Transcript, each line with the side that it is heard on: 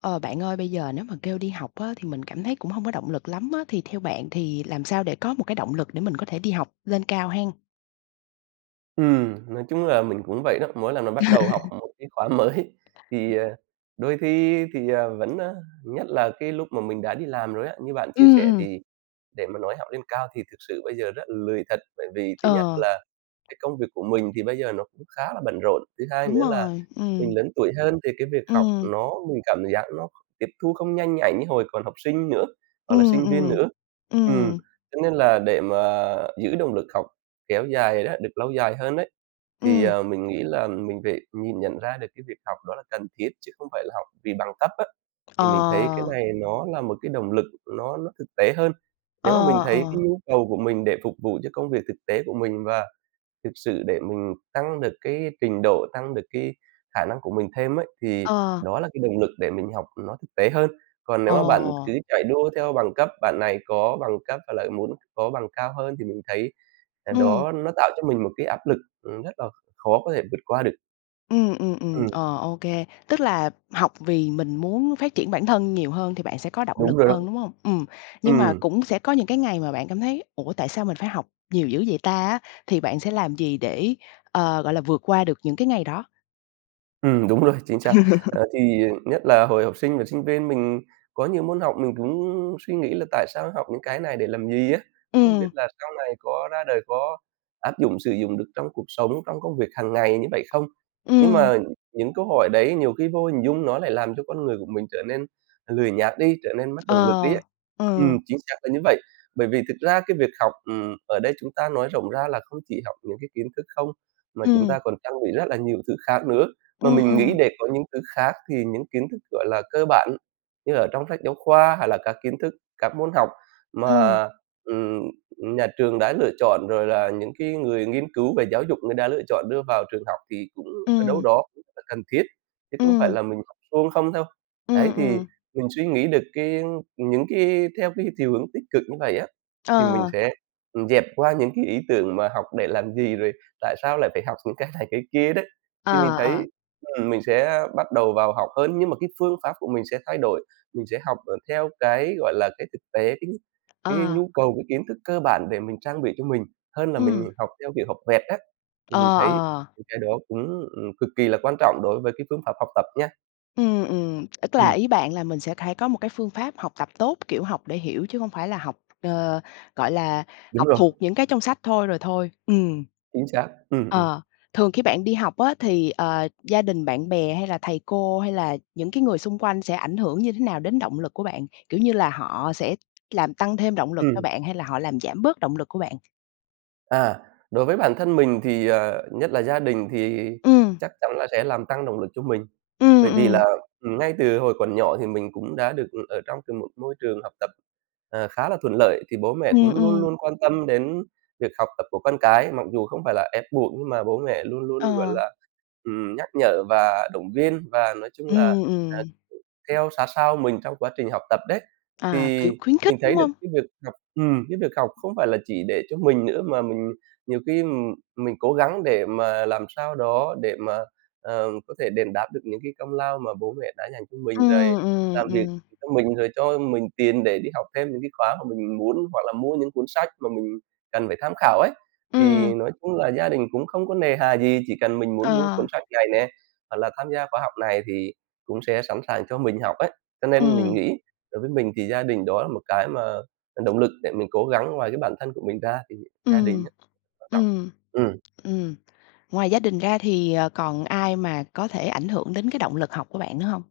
left: Ờ, bạn ơi bây giờ nếu mà kêu đi học á, thì mình cảm thấy cũng hông có động lực lắm á. Thì theo bạn thì làm sao để có một cái động lực để mình có thể đi học lên cao hen?
right: Ừm, nói chung là mình cũng vậy đó. Mỗi lần mà bắt đầu học một cái khóa mới,
left: [unintelligible]
right: thì, ờ, đôi khi thì, ờ, vẫn, a, nhất là cái lúc mà mình đã đi làm rồi á, như bạn chia
left: Ừm,
right: sẻ,
left: ừm.
right: thì để mà nói học lên cao thì thực sự bây giờ rất là lười thật. Bởi vì thứ nhất
left: Ờ.
right: là cái công việc của mình thì bây giờ nó cũng khá là bận rộn, thứ hai
left: Đúng
right: nữa là
left: rồi,
right: mình
left: ừm.
right: lớn tuổi hơn thì cái việc học
left: Ừm.
right: nó mình cảm giác nó tiếp thu không nhanh nhạy như hồi còn học sinh nữa, hoặc là
left: Ừm,
right: sinh viên
left: ừm.
right: nữa. Ừm,
left: Ừm.
right: cho nên là để mà giữ động lực học kéo dài đó, được lâu dài hơn ấy, thì,
left: Ừm.
right: ờ, mình nghĩ là mình phải nhìn nhận ra được cái việc học đó là cần thiết chứ không phải là học vì bằng cấp á,
left: Ờ.
right: thì mình thấy cái này nó là một cái động lực nó nó thực tế hơn.
left: Ờ,
right: Nếu mà mình thấy cái
left: ờ.
right: nhu cầu của mình để phục vụ cho công việc thực tế của mình và thực sự để mình tăng được cái trình độ, tăng được cái khả năng của mình thêm ấy, thì
left: Ờ.
right: đó là cái động lực để mình học nó thực tế hơn. Còn nếu mà bạn
left: Ồ.
right: cứ chạy đua theo bằng cấp, bạn này có bằng cấp và lại muốn có bằng cao hơn thì mình thấy, ờ,
left: Ừm.
right: đó nó tạo cho mình một cái áp lực, ừm, rất là khó có thể vượt qua được.
left: Ừm, ừm, ừm,
right: Ừm.
left: ờ, ô kê. Tức là học vì mình muốn phát triển bản thân nhiều hơn thì bạn sẽ có động lực
right: Đúng rồi đó.
left: hơn, đúng hông? Ừm. Nhưng mà
right: Ừm.
left: cũng sẽ có những cái ngày mà bạn cảm thấy "ủa, tại sao mình phải học nhiều dữ vậy ta" á, thì bạn sẽ làm gì để, ờ, gọi là, vượt qua được những cái ngày đó?
right: Ừm, đúng rồi, chính xác. Ờ, thì nhất là hồi học sinh và sinh viên, mình có nhiều môn học mình cũng suy nghĩ là tại sao học những cái này để làm gì á, không biết
left: Ừm.
right: là sau này có ra đời có áp dụng, sử dụng được trong cuộc sống, trong công việc hàng ngày như vậy không? Nhưng
left: Ừm.
right: mà những câu hỏi đấy nhiều khi vô hình dung nó lại làm cho con người của mình trở nên lười nhác đi, trở nên mất động lực đi á.
left: Ờ,
right: Ừm,
left: ừ.
right: chính xác là như vậy. Bởi vì thực ra cái việc học, ừm, ở đây chúng ta nói rộng ra là không chỉ học những cái kiến thức không, mà chúng ta
left: Ừm.
right: còn trang bị rất là nhiều thứ khác nữa. Mà
left: Ừm,
right: mình nghĩ
left: ừm.
right: để có những thứ khác thì những kiến thức, gọi là, cơ bản như ở trong sách giáo khoa hay là các kiến thức, các môn học
left: Ừm.
right: mà, ừm, nhà trường đã lựa chọn rồi là những cái người nghiên cứu về giáo dục người đã lựa chọn đưa vào trường học thì cũng ở đâu
left: Ừm.
right: đó cũng là cần thiết, chứ không phải
left: Ừm.
right: là mình học suông không đâu. Ấy,
left: Ừm,
right: thì
left: ừm.
right: mình suy nghĩ được cái những cái theo cái chiều hướng tích cực như vậy á, thì mình
left: Ờ.
right: sẽ, ừm, dẹp qua những cái ý tưởng mà học để làm gì, rồi tại sao lại phải học những cái này cái kia đấy. Thì mình
left: Ờ,
right: thấy,
left: ờ.
right: ừm, mình sẽ bắt đầu vào học hơn nhưng mà cái phương pháp của mình sẽ thay đổi. Mình sẽ học, ờ, theo cái, gọi là, cái thực tế, cái cái
left: Ờ.
right: nhu cầu, cái kiến thức cơ bản để mình trang bị cho mình hơn là mình
left: Ừm.
right: học theo kiểu học vẹt á. Thì mình
left: Ờ,
right: thấy
left: ờ.
right: mấy cái đó cũng, ừm, cực kỳ là quan trọng đối với cái phương pháp học tập nha.
left: Ừm, ừm. Ức là
right: Ừm.
left: ý bạn là mình sẽ cải có một cái phương pháp học tập tốt, kiểu, học để hiểu chứ hông phải là học, ờ, gọi là,
right: Đúng
left: học
right: rồi.
left: thuộc những cái trong sách thôi rồi thôi. Ừm.
right: Chính xác. Ừm, ừm.
left: Ờ. Thường khi bạn đi học á thì, ờ, gia đình, bạn bè, hay là thầy cô, hay là những cái người xung quanh sẽ ảnh hưởng như thế nào đến động lực của bạn, kiểu như là, họ sẽ làm tăng thêm động lực cho
right: Ừm.
left: bạn, hay là họ làm giảm bớt động lực của bạn?
right: À. Đối với bản thân mình thì, ờ, nhất là gia đình thì
left: Ừm.
right: chắc chắn là sẽ làm tăng động lực cho mình.
left: Ừm,
right: Bởi vì
left: ừm.
right: là, ừm, ngay từ hồi còn nhỏ thì mình cũng đã được ở trong từ một môi trường học tập, ờ, khá là thuận lợi, thì bố mẹ
left: Ừm,
right: cũng luôn
left: ừm.
right: luôn quan tâm đến việc học tập của con cái. Mặc dù không phải là ép buộc, nhưng mà bố mẹ luôn luôn, gọi
left: Ờ.
right: là, ừm, nhắc nhở và động viên, và nói chung là,
left: Ừm,
right: à,
left: ừm.
right: theo sát sao mình trong quá trình học tập đấy.
left: À,
right: Thì
left: kiểu, khuyến khích,
right: mình
left: đúng
right: thấy được
left: hông?
right: cái việc học, ừm, cái việc học không phải là chỉ để cho mình nữa, mà mình nhiều khi, ừm, mình cố gắng để mà làm sao đó để mà, ờ, có thể đền đáp được những cái công lao mà bố mẹ đã dành cho mình này,
left: Ừm, ừm,
right: làm việc
left: ừm.
right: cho mình rồi cho mình tiền để đi học thêm những cái khóa mà mình muốn, hoặc là mua những cuốn sách mà mình cần phải tham khảo ấy. Thì
left: Ừm.
right: nói chung là gia đình cũng không có nề hà gì, chỉ cần mình muốn mua
left: Ờ.
right: cuốn sách này nè, hoặc là tham gia khóa học này thì cũng sẽ sẵn sàng cho mình học ấy. Cho nên mình
left: Ừm.
right: nghĩ đối với mình thì gia đình đó là một cái mà làm động lực để mình cố gắng ngoài cái bản thân của mình ra thì gia đình
left: Ừm,
right: á, quan trọng.
left: ừm,
right: Ừm.
left: ừm. Ngoài gia đình ra thì, ờ, còn ai mà có thể ảnh hưởng đến cái động lực học của bạn nữa hông?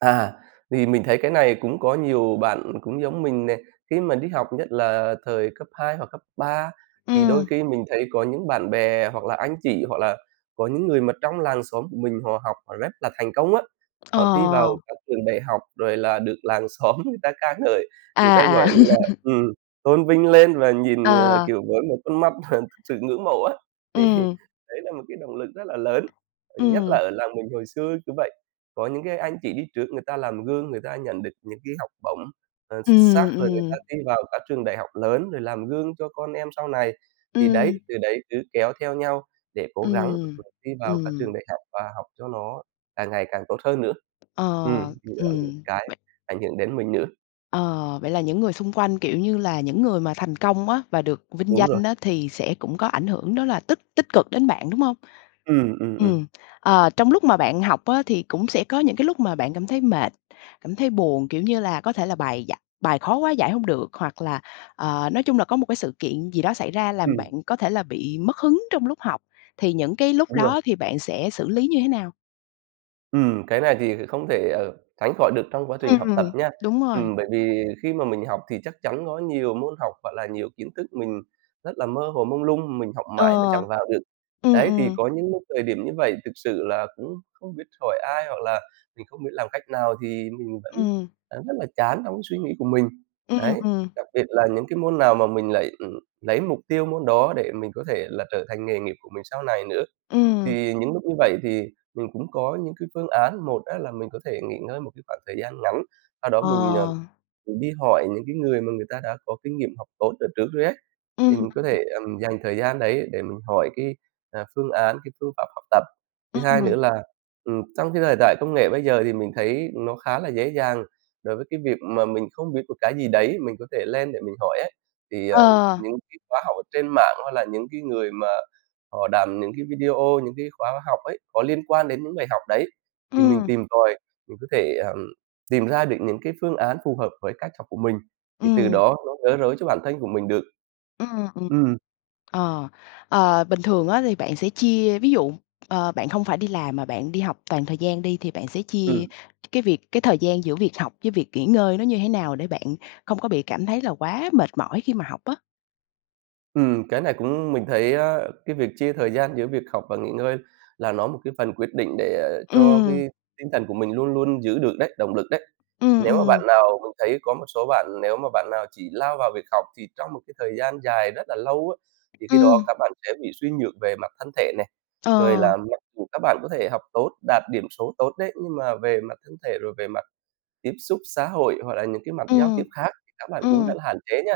right: À, thì mình thấy cái này cũng có nhiều bạn cũng giống mình nè. Khi mà đi học nhất là thời cấp 2 hoặc cấp 3 thì đôi
left: Ừm.
right: khi mình thấy có những bạn bè hoặc là anh chị, hoặc là có những người mà trong làng xóm của mình họ học họ rất là thành công á. Họ thi vào
left: Ờ.
right: các trường đại học rồi là được làng xóm người ta ca ngợi, người ta,
left: À, à.
right: gọi là, ừm, tôn vinh lên, và nhìn, ờ,
left: Ờ.
right: kiểu, với một con mắt mà sự ngưỡng mộ á. Thì
left: Ừm.
right: đấy là một cái động lực rất là lớn, nhất là
left: Ừm.
right: ở làng mình hồi xưa cứ vậy. Có những cái anh chị đi trước người ta làm gương, người ta nhận được những cái học bổng, ờ, x xác
left: Ừm,
right: rồi người ta
left: ừm.
right: thi vào các trường đại học lớn, rồi làm gương cho con em sau này. Thì
left: Ừm.
right: đấy, từ đấy cứ kéo theo nhau để cố gắng
left: Ừm,
right: là thi vào các trường
left: ừm.
right: đại học và học cho nó càng ngày càng tốt hơn nữa. Ừm,
left: Ờ.
right: thì đó là những
left: Ừm,
right: cái
left: bạn
right: ảnh hưởng đến mình nữa.
left: Ờ, vậy là những người xung quanh, kiểu như là, những người mà thành công á và được vinh
right: Đúng rồi.
left: danh á thì sẽ cũng có ảnh hưởng đó là tích tích cực đến bạn, đúng hông?
right: Ừm, ừm, ừm.
left: Ừm, ờ, trong lúc mà bạn học á thì cũng sẽ có những cái lúc mà bạn cảm thấy mệt, cảm thấy buồn, kiểu như là, có thể là bài giải bài khó quá giải hông được, hoặc là, ờ, nói chung là có một cái sự kiện gì đó xảy ra làm
right: Ừm.
left: bạn có thể là bị mất hứng trong lúc học, thì những cái lúc
right: Đúng rồi.
left: đó thì bạn sẽ xử lý như thế nào?
right: Ừm, cái này thì không thể, ờ, tránh khỏi được trong quá trình học tập
left: Ừm,
right: nha.
left: đúng rồi.
right: Ừm, bởi vì khi mà mình học thì chắc chắn có nhiều môn học, gọi là, nhiều kiến thức mình rất là mơ hồ mông lung, mình học mãi mà
left: Ờ.
right: chẳng vào được.
left: Ừm,
right: Đấy, thì
left: ừm.
right: có những thời điểm như vậy thực sự là cũng không biết hỏi ai hoặc là mình không biết làm cách nào, thì mình vẫn
left: Ừm.
right: vẫn rất là chán trong cái suy nghĩ của mình.
left: Ừm,
right: Đấy,
left: ừm.
right: đặc biệt là những cái môn nào mà mình lại lấy mục tiêu môn đó, để mình có thể là trở thành nghề nghiệp của mình sau này nữa.
left: Ừm.
right: Thì những lúc như vậy thì mình cũng có những cái phương án, một á là mình có thể nghỉ ngơi một cái khoảng thời gian ngắn, sau đó
left: Ờ.
right: mình, ờ, mình đi hỏi những cái người mà người ta đã có kinh nghiệm học tốt ở trước rồi ấy, thì
left: Ừm,
right: mình có
left: ừm.
right: thể, ờm, dành thời gian đấy để mình hỏi cái, à, phương án, cái phương pháp học tập. Thứ hai nữa
left: Ừm.
right: là, ừm, trong cái thời đại công nghệ bây giờ thì mình thấy nó khá là dễ dàng, đối với cái việc mà mình không biết một cái gì đấy, mình có thể lên để mình hỏi ấy. Thì, ờ,
left: Ờ.
right: những cái khóa học ở trên mạng, hay là những cái người mà họ làm những cái video những cái khóa học ấy, có liên quan đến những bài học đấy thì mình
left: Ừm.
right: tìm tòi, mình có thể, ờm, tìm ra được những cái phương án phù hợp với cách học của mình, thì từ
left: Ừm.
right: đó nó gỡ rối cho bản thân của mình được.
left: Ừm, ừm.
right: Ừm.
left: Ờ. Ờ, bình thường á thì bạn sẽ chia ví dụ, ờ, bạn không phải đi làm, mà bạn đi học toàn thời gian đi, thì bạn sẽ chia
right: Ừm.
left: cái việc cái thời gian giữa việc học với việc nghỉ ngơi nó như thế nào, để bạn không có bị cảm thấy là quá mệt mỏi khi mà học á?
right: Ừm, cái này cũng mình thấy, ơ, cái việc chia thời gian giữa việc học và nghỉ ngơi là nó một cái phần quyết định để cho
left: Ừm.
right: cái tinh thần của mình luôn luôn giữ được đấy, động lực đấy.
left: Ừm,
right: Nếu mà bạn
left: ừm.
right: nào mình thấy có một số bạn, nếu mà bạn nào chỉ lao vào việc học thì trong một cái thời gian dài rất là lâu á, thì khi đó
left: Ừm.
right: các bạn sẽ bị suy nhược về mặt thân thể nè.
left: Ờ.
right: Rồi là mặc dù các bạn có thể học tốt, đạt điểm số tốt đấy, nhưng mà về mặt thân thể, rồi về mặt tiếp xúc xã hội, hoặc là những cái mặt giao
left: Ừm.
right: tiếp khác thì các bạn cũng
left: Ừm.
right: rất là hạn chế nha.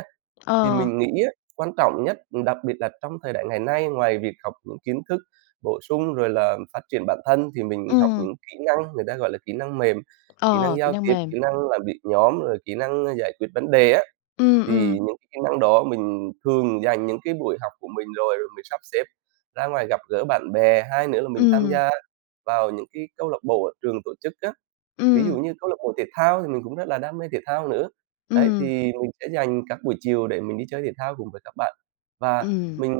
right: Thì
left: Ờ.
right: mình nghĩ á, quan trọng nhất, đặc biệt là trong thời đại ngày nay, ngoài việc học những kiến thức bổ sung rồi là, ừm, phát triển bản thân thì mình học
left: Ừm.
right: những kỹ năng, người ta gọi là kỹ năng mềm, kỹ năng
left: Ờ, kỹ
right: giao
left: năng
right: tiếp,
left: mềm.
right: kỹ năng làm việc nhóm, rồi kỹ năng, a, giải quyết vấn đề á.
left: Ừm, ừm.
right: Thì những cái kỹ năng đó mình thường dành những cái buổi học của mình rồi, rồi mình sắp xếp ra ngoài gặp gỡ bạn bè. Hai nữa là mình tham
left: Ừm.
right: gia vào những cái câu lạc bộ ở trường tổ chức á, ví dụ
left: Ừm.
right: như câu lạc bộ thể thao, thì mình cũng rất là đam mê thể thao nữa. Đấy, thì
left: Ừm.
right: mình sẽ dành các buổi chiều để mình đi chơi thể thao cùng với các bạn, và
left: Ừm.
right: mình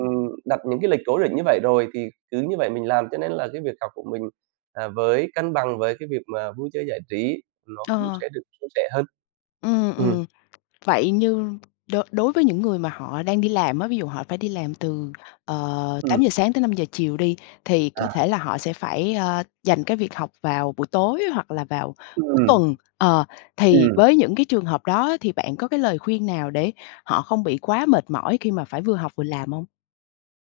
right: đặt những cái lịch cố định như vậy rồi, thì cứ như vậy mình làm. Cho nên là cái việc học của mình, à, với cân bằng với cái việc mà vui chơi giải trí nó cũng
left: Ờ.
right: sẽ được suôn sẻ hơn.
left: Ừm,
right: Ừm.
left: ừm. Vậy như đối đối với những người mà họ đang đi làm á, ví dụ họ phải đi làm từ, ờ,
right: Ừm.
left: 8:00-17:00 đi, thì có thể
right: À.
left: là họ sẽ phải, ơ, dành cái việc học vào buổi tối hoặc là vào cuối
right: Ừm.
left: tuần, ờ, thì với
right: Ừm.
left: những cái trường hợp đó ấy thì bạn có cái lời khuyên nào để họ không bị quá mệt mỏi khi mà phải vừa học vừa làm hông?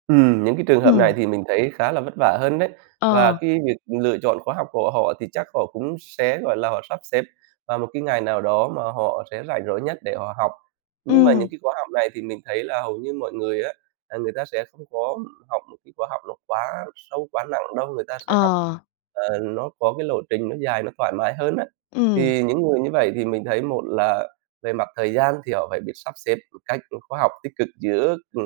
right: Ừm, những cái trường hợp này
left: Ừm.
right: thì mình thấy khá là vất vả hơn đấy, và
left: Ờ.
right: cái việc lựa chọn khóa học của họ thì chắc họ cũng sẽ, gọi là, họ sắp xếp vào một cái ngày nào đó mà họ sẽ rảnh rỗi nhất để họ học. Nhưng mà những
left: Ừm.
right: cái khóa học này thì mình thấy là hầu như mọi người á, là người ta sẽ không có học một cái khóa học nó quá sâu, quá nặng đâu, người ta sẽ học,
left: Ờ.
right: ờ, nó có cái lộ trình nó dài, nó thoải mái hơn á.
left: Ừm.
right: Thì những người như vậy thì mình thấy một là về mặt thời gian, thì họ phải biết sắp xếp một cách nó khoa học tích cực giữa, ừ,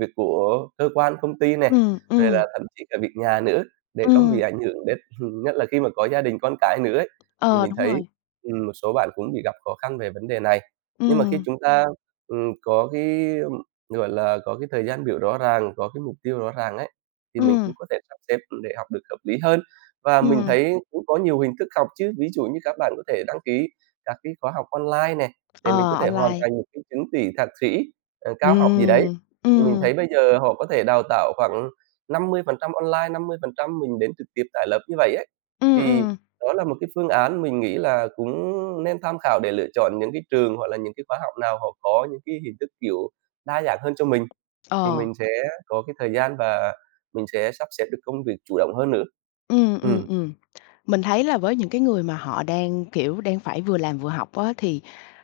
right: việc của cơ quan, công ty này,
left: Ừm,
right: rồi
left: ừm.
right: là thậm chí cả việc nhà nữa, để không bị
left: Ừm.
right: ảnh hưởng đến nhất là khi mà có gia đình, con cái nữa ấy. Thì
left: Ờ,
right: mình
left: đúng
right: thấy,
left: rồi.
right: ừm, một số bạn cũng bị gặp khó khăn về vấn đề này. Nhưng mà khi
left: Ừm.
right: chúng ta, ừm, có cái, gọi là, có cái thời gian biểu rõ ràng, có cái mục tiêu rõ ràng ấy, thì mình
left: Ừm.
right: cũng có thể sắp xếp để học được hợp lý hơn. Và mình
left: Ừm.
right: thấy cũng có nhiều hình thức học chứ, ví dụ như các bạn có thể đăng ký các cái khóa học online này, để
left: Ờ,
right: mình có thể hoàn
left: online.
right: thành một cái chứng chỉ thạc sĩ, ờ, cao học gì đấy.
left: Ừm.
right: Thì mình
left: Ừm.
right: thấy bây giờ họ có thể đào tạo khoảng 50% online, 50% mình đến trực tiếp tại lớp như vậy ấy,
left: Ừm,
right: thì
left: ừm.
right: đó là một cái phương án mình nghĩ là cũng nên tham khảo để lựa chọn những cái trường hoặc là những cái khóa học nào họ có những cái hình thức, kiểu, đa dạng hơn cho mình. Thì
left: Ờ.
right: mình sẽ có cái thời gian và mình sẽ sắp xếp được công việc chủ động hơn nữa.
left: Ừm, ừm,
right: Ừm.
left: ừm. Mình thấy là với những cái người mà họ đang, kiểu, đang phải vừa làm vừa học á, thì,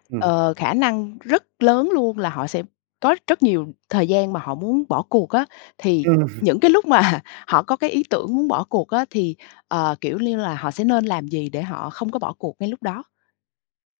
right: Ừm.
left: ờ, khả năng rất lớn luôn là họ sẽ có rất nhiều thời gian mà họ muốn bỏ cuộc á. Thì
right: Ừm.
left: những cái lúc mà họ có cái ý tưởng muốn bỏ cuộc á thì, ờ, kiểu như là, họ sẽ nên làm gì để họ không có bỏ cuộc ngay lúc đó?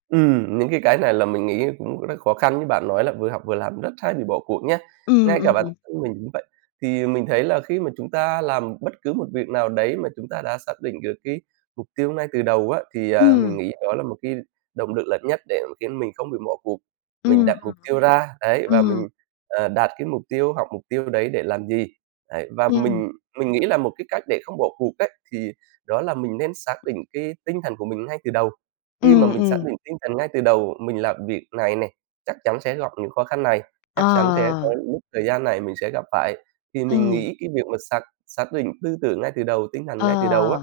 right: Ừm, những cái cái này là mình nghĩ cũng rất khó khăn như bạn nói là vừa học vừa làm rất hay bị bỏ cuộc nhá.
left: Ừm,
right: Ngay cả bản
left: ừm.
right: thân mình cũng vậy, thì mình thấy là khi mà chúng ta làm bất cứ một việc nào đấy mà chúng ta đã xác định được cái mục tiêu ngay từ đầu á, thì, à, mình
left: Ừm.
right: nghĩ đó là một cái động lực lớn nhất để khiến mình không bị bỏ cuộc. Mình
left: Ừm,
right: đặt
left: ừm.
right: mục tiêu ra đấy và
left: Ừm.
right: mình, ờ, đạt cái mục tiêu, học mục tiêu đấy để làm gì. Đấy, và
left: Ừm.
right: mình mình nghĩ là một cái cách để không bỏ cuộc ấy, thì đó là mình nên xác định cái tinh thần của mình ngay từ đầu. Khi mà
left: Ừm,
right: mình xác
left: ừm.
right: định tinh thần ngay từ đầu mình làm việc này này, chắc chắn sẽ gặp những khó khăn này,
left: Ờ.
right: chắc chắn sẽ có những lúc thời gian này mình sẽ gặp phải. Thì mình
left: Ừm.
right: nghĩ cái việc mà xác xác định tư tưởng ngay từ đầu, tinh thần
left: Ờ.
right: ngay từ đầu á,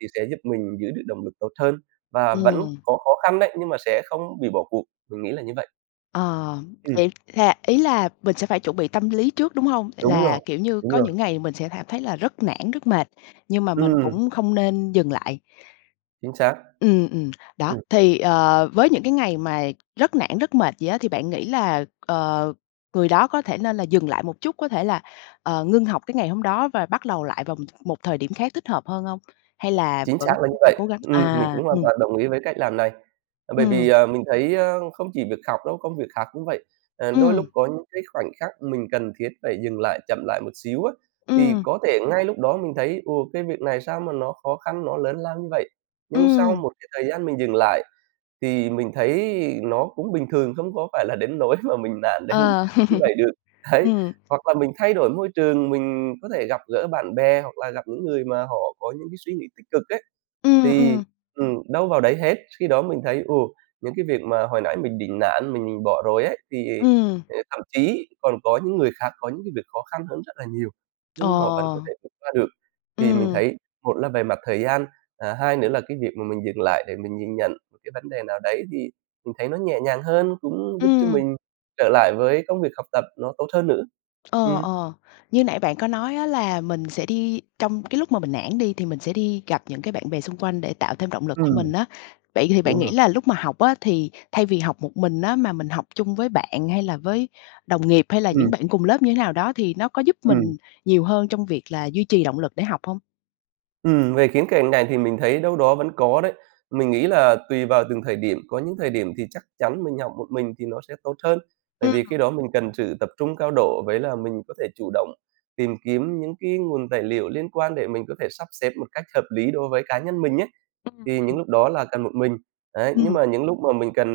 right: thì sẽ giúp mình giữ được động lực tốt hơn. Và vẫn
left: Ừm.
right: có khó khăn đấy nhưng mà sẽ không bị bỏ cuộc, mình nghĩ là như vậy.
left: Ờ,
right: Ừm.
left: vậy là ý là mình sẽ phải chuẩn bị tâm lý trước, đúng hông?
right: Đúng rồi,
left: Là, kiểu như,
right: đúng
left: có
right: rồi.
left: những ngày mình sẽ cảm thấy là rất nản, rất mệt nhưng mà mình
right: Ừm.
left: cũng không nên dừng lại.
right: Chính xác.
left: Ừm, ừm, đó,
right: Ừm.
left: thì, ờ, với những cái ngày mà rất nản rất mệt vậy á, thì bạn nghĩ là, ờ, người đó có thể nên là dừng lại một chút, có thể là, ờ, ngưng học cái ngày hôm đó và bắt đầu lại vào một thời điểm khác thích hợp hơn hông? Hay là
right: Chính
left: vẫn
right: xác là
left: cứ
right: như
left: phải
right: vậy,
left: cố gắng?
right: ừm, mình
left: À,
right: cũng hoàn
left: ừm.
right: toàn đồng ý với cách làm này. Bởi vì,
left: Ừm.
right: ờ, mình thấy, ơ, không chỉ việc học đâu, công việc khác cũng vậy, ờ, đôi lúc
left: Ừm.
right: có những cái khoảnh khắc mình cần thiết phải dừng lại, chậm lại một xíu á. Thì
left: Ừm.
right: có thể ngay lúc đó mình thấy, ồ, cái việc này sao mà nó khó khăn, nó lớn lao như vậy, nhưng sau
left: Ừm.
right: một cái thời gian mình dừng lại thì mình thấy nó cũng bình thường không có phải là đến nỗi mà mình nản đến
left: Ờ.
right: như vậy được, đấy,
left: Ừm.
right: hoặc là mình thay đổi môi trường, mình có thể gặp gỡ bạn bè hoặc là gặp những người mà họ có những cái suy nghĩ tích cực ấy
left: Ừm,
right: thì
left: ừm.
right: ừm, đâu vào đấy hết. Khi đó mình thấy, ừ, những cái việc mà hồi nãy mình định nản, mình bỏ rồi ấy thì
left: Ừm.
right: thậm chí còn có những người khác có những cái việc khó khăn hơn rất là nhiều nhưng họ vẫn có
left: Ồ.
right: thể vượt qua được. Thì mình
left: Ừm.
right: thấy một là về mặt thời gian, à, hai nữa là cái việc mà mình dừng lại để mình nhìn nhận một cái vấn đề nào đấy thì mình thấy nó nhẹ nhàng hơn cũng giúp cho
left: Ừm.
right: mình trở lại với công việc học tập nó tốt hơn nữa.
left: Ờ,
right: Ừm.
left: ờ. Như nãy bạn có nói á, là mình sẽ đi trong cái lúc mà mình nản đi thì mình sẽ đi gặp những cái bạn bè xung quanh để tạo thêm động lực cho
right: Ừm.
left: mình á. Vậy thì bạn
right: Đúng
left: nghĩ
right: rồi.
left: là lúc mà học á, thì thay vì học một mình á, mà mình học chung với bạn hay là với đồng nghiệp hay là
right: Ừm.
left: những bạn cùng lớp như thế nào đó thì nó có giúp
right: Ừm.
left: mình nhiều hơn trong việc là duy trì động lực để học hông?
right: Ừm, về khía cạnh này thì mình thấy đâu đó vẫn có đấy. Mình nghĩ là tùy vào từng thời điểm, có những thời điểm thì chắc chắn mình học một mình thì nó sẽ tốt hơn, tại vì khi
left: A!
right: đó mình cần sự tập trung cao độ, với là mình có thể chủ động tìm kiếm những cái nguồn tài liệu liên quan để mình có thể sắp xếp một cách hợp lý đối với cá nhân mình ấy, thì những
left: [unintelligible]
right: lúc đó là cần một mình. Đấy, nhưng
left: Ừm.
right: mà những lúc mà mình cần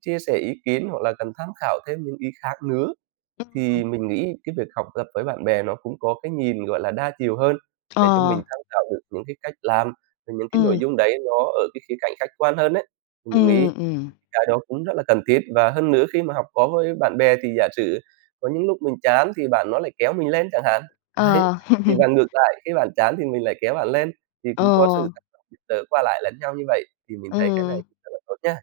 right: chia sẻ ý kiến hoặc là cần tham khảo thêm những ý khác nữa,
left: Ừm.
right: thì mình nghĩ cái việc học tập với bạn bè nó cũng có cái nhìn, gọi là, đa chiều hơn để cho mình
left: Ờ.
right: tham khảo được những cái cách làm và những cái nội
left: Ừm.
right: dung đấy nó ở cái khía cạnh khách quan hơn ấy. Mình
left: Ừm,
right: nghĩ
left: ừm.
right: cái đó cũng rất là cần thiết. Và hơn nữa khi mà học có hơi bạn bè thì giả sử có những lúc mình chán thì bạn nó lại kéo mình lên chẳng hạn, đấy,
left: Ờ.
right: thì và ngược lại khi bạn chán thì mình lại kéo bạn lên. Thì
left: Ờ.
right: cũng có sự tác động giúp đỡ qua lại lẫn nhau như vậy thì mình thấy cái này
left: Ừm.
right: rất là tốt nha.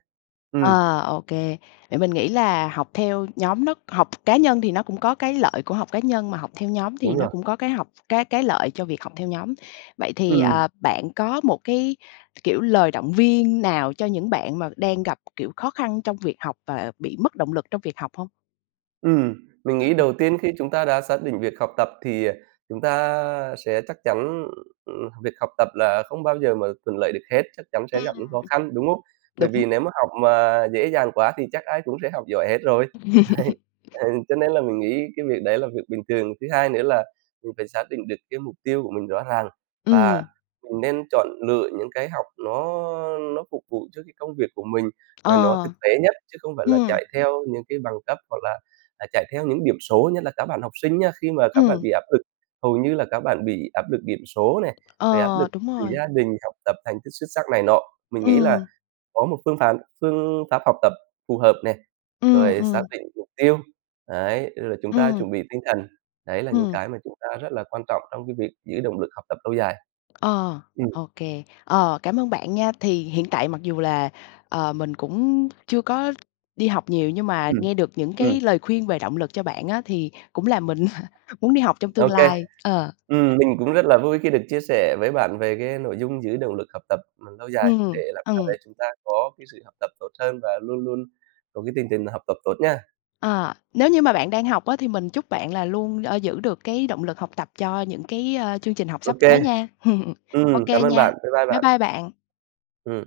right: Ừm.
left: Ờ, ô kê. Vậy mình nghĩ là học theo nhóm nó học cá nhân thì nó cũng có cái lợi của học cá nhân, mà học theo nhóm thì
right: Đúng
left: nó
right: rồi.
left: cũng có cái học cái cái lợi cho việc học theo nhóm. Vậy thì,
right: Ừm.
left: ờ, bạn có một cái, kiểu, lời động viên nào cho những bạn mà đang gặp, kiểu, khó khăn trong việc học và bị mất động lực trong việc học hông?
right: Ừm, mình nghĩ
left: Ừm.
right: đầu tiên khi chúng ta đã xác định việc học tập, thì, ờ, chúng ta sẽ chắc chắn, ừm, việc học tập là không bao giờ mà thuận lợi được hết, chắc chắn sẽ gặp những khó khăn, đúng hông?
left: [unintelligible]
right: Bởi
left: Đúng.
right: vì nếu mà học mà dễ dàng quá thì chắc ai cũng sẽ học giỏi hết rồi. Đấy, ừ, cho nên là mình nghĩ cái việc đấy là việc bình thường. Thứ hai nữa là mình phải xác định được cái mục tiêu của mình rõ ràng, và
left: Ừm.
right: mình nên chọn lựa những cái học nó nó phục vụ cho cái công việc của mình, rồi nó thực
left: Ờ.
right: tế nhất, chứ không phải là
left: Ừm.
right: chạy theo những cái bằng cấp hoặc là, à, chạy theo những điểm số. Nhất là các bạn học sinh nha, khi mà các bạn
left: Ừm.
right: bị áp lực, hầu như là các bạn bị áp lực điểm số này, rồi áp lực
left: Ờ, đúng
right: từ
left: rồi.
right: gia đình, học tập thành tích xuất sắc này nọ. Mình nghĩ là
left: Ừm.
right: có một phương phán phương pháp học tập phù hợp nè,
left: Ừm,
right: rồi xác
left: ừm.
right: định mục tiêu, đấy, rồi chúng ta
left: Ừm.
right: chuẩn bị tinh thần, đấy là những
left: Ừm.
right: cái mà chúng ta rất là quan trọng trong cái việc giữ động lực học tập lâu dài.
left: Ờ,
right: Ừm.
left: ô kê. Ờ, cảm ơn bạn nha! Thì hiện tại mặc dù là, ờ, mình cũng chưa có đi học nhiều, nhưng mà
right: Ừm,
left: nghe được những
right: ừm.
left: cái lời khuyên về động lực cho bạn á, thì cũng làm mình muốn đi học trong
right: Ô
left: tương
right: kê.
left: lai, ờ.
right: Ừm, mình cũng rất là vui khi được chia sẻ với bạn về cái nội dung giữ động lực học tập, ừm, lâu dài để
left: Ừm,
right: làm sao
left: ừm.
right: đấy chúng ta có cái sự học tập tốt hơn, và luôn luôn có cái tinh thần học tập tốt nha.
left: Ờ, nếu như mà bạn đang học á thì mình chúc bạn là luôn, ơ, giữ được cái động lực học tập cho những cái, ơ, chương trình học
right: Ô
left: sắp tới
right: kê.
left: nha. Ô
right: Ừm, cám
left: kê
right: ơn
left: nha.
right: bạn, bye bye
left: Bye
right: bạn.
left: bye bạn.
right: Ừm.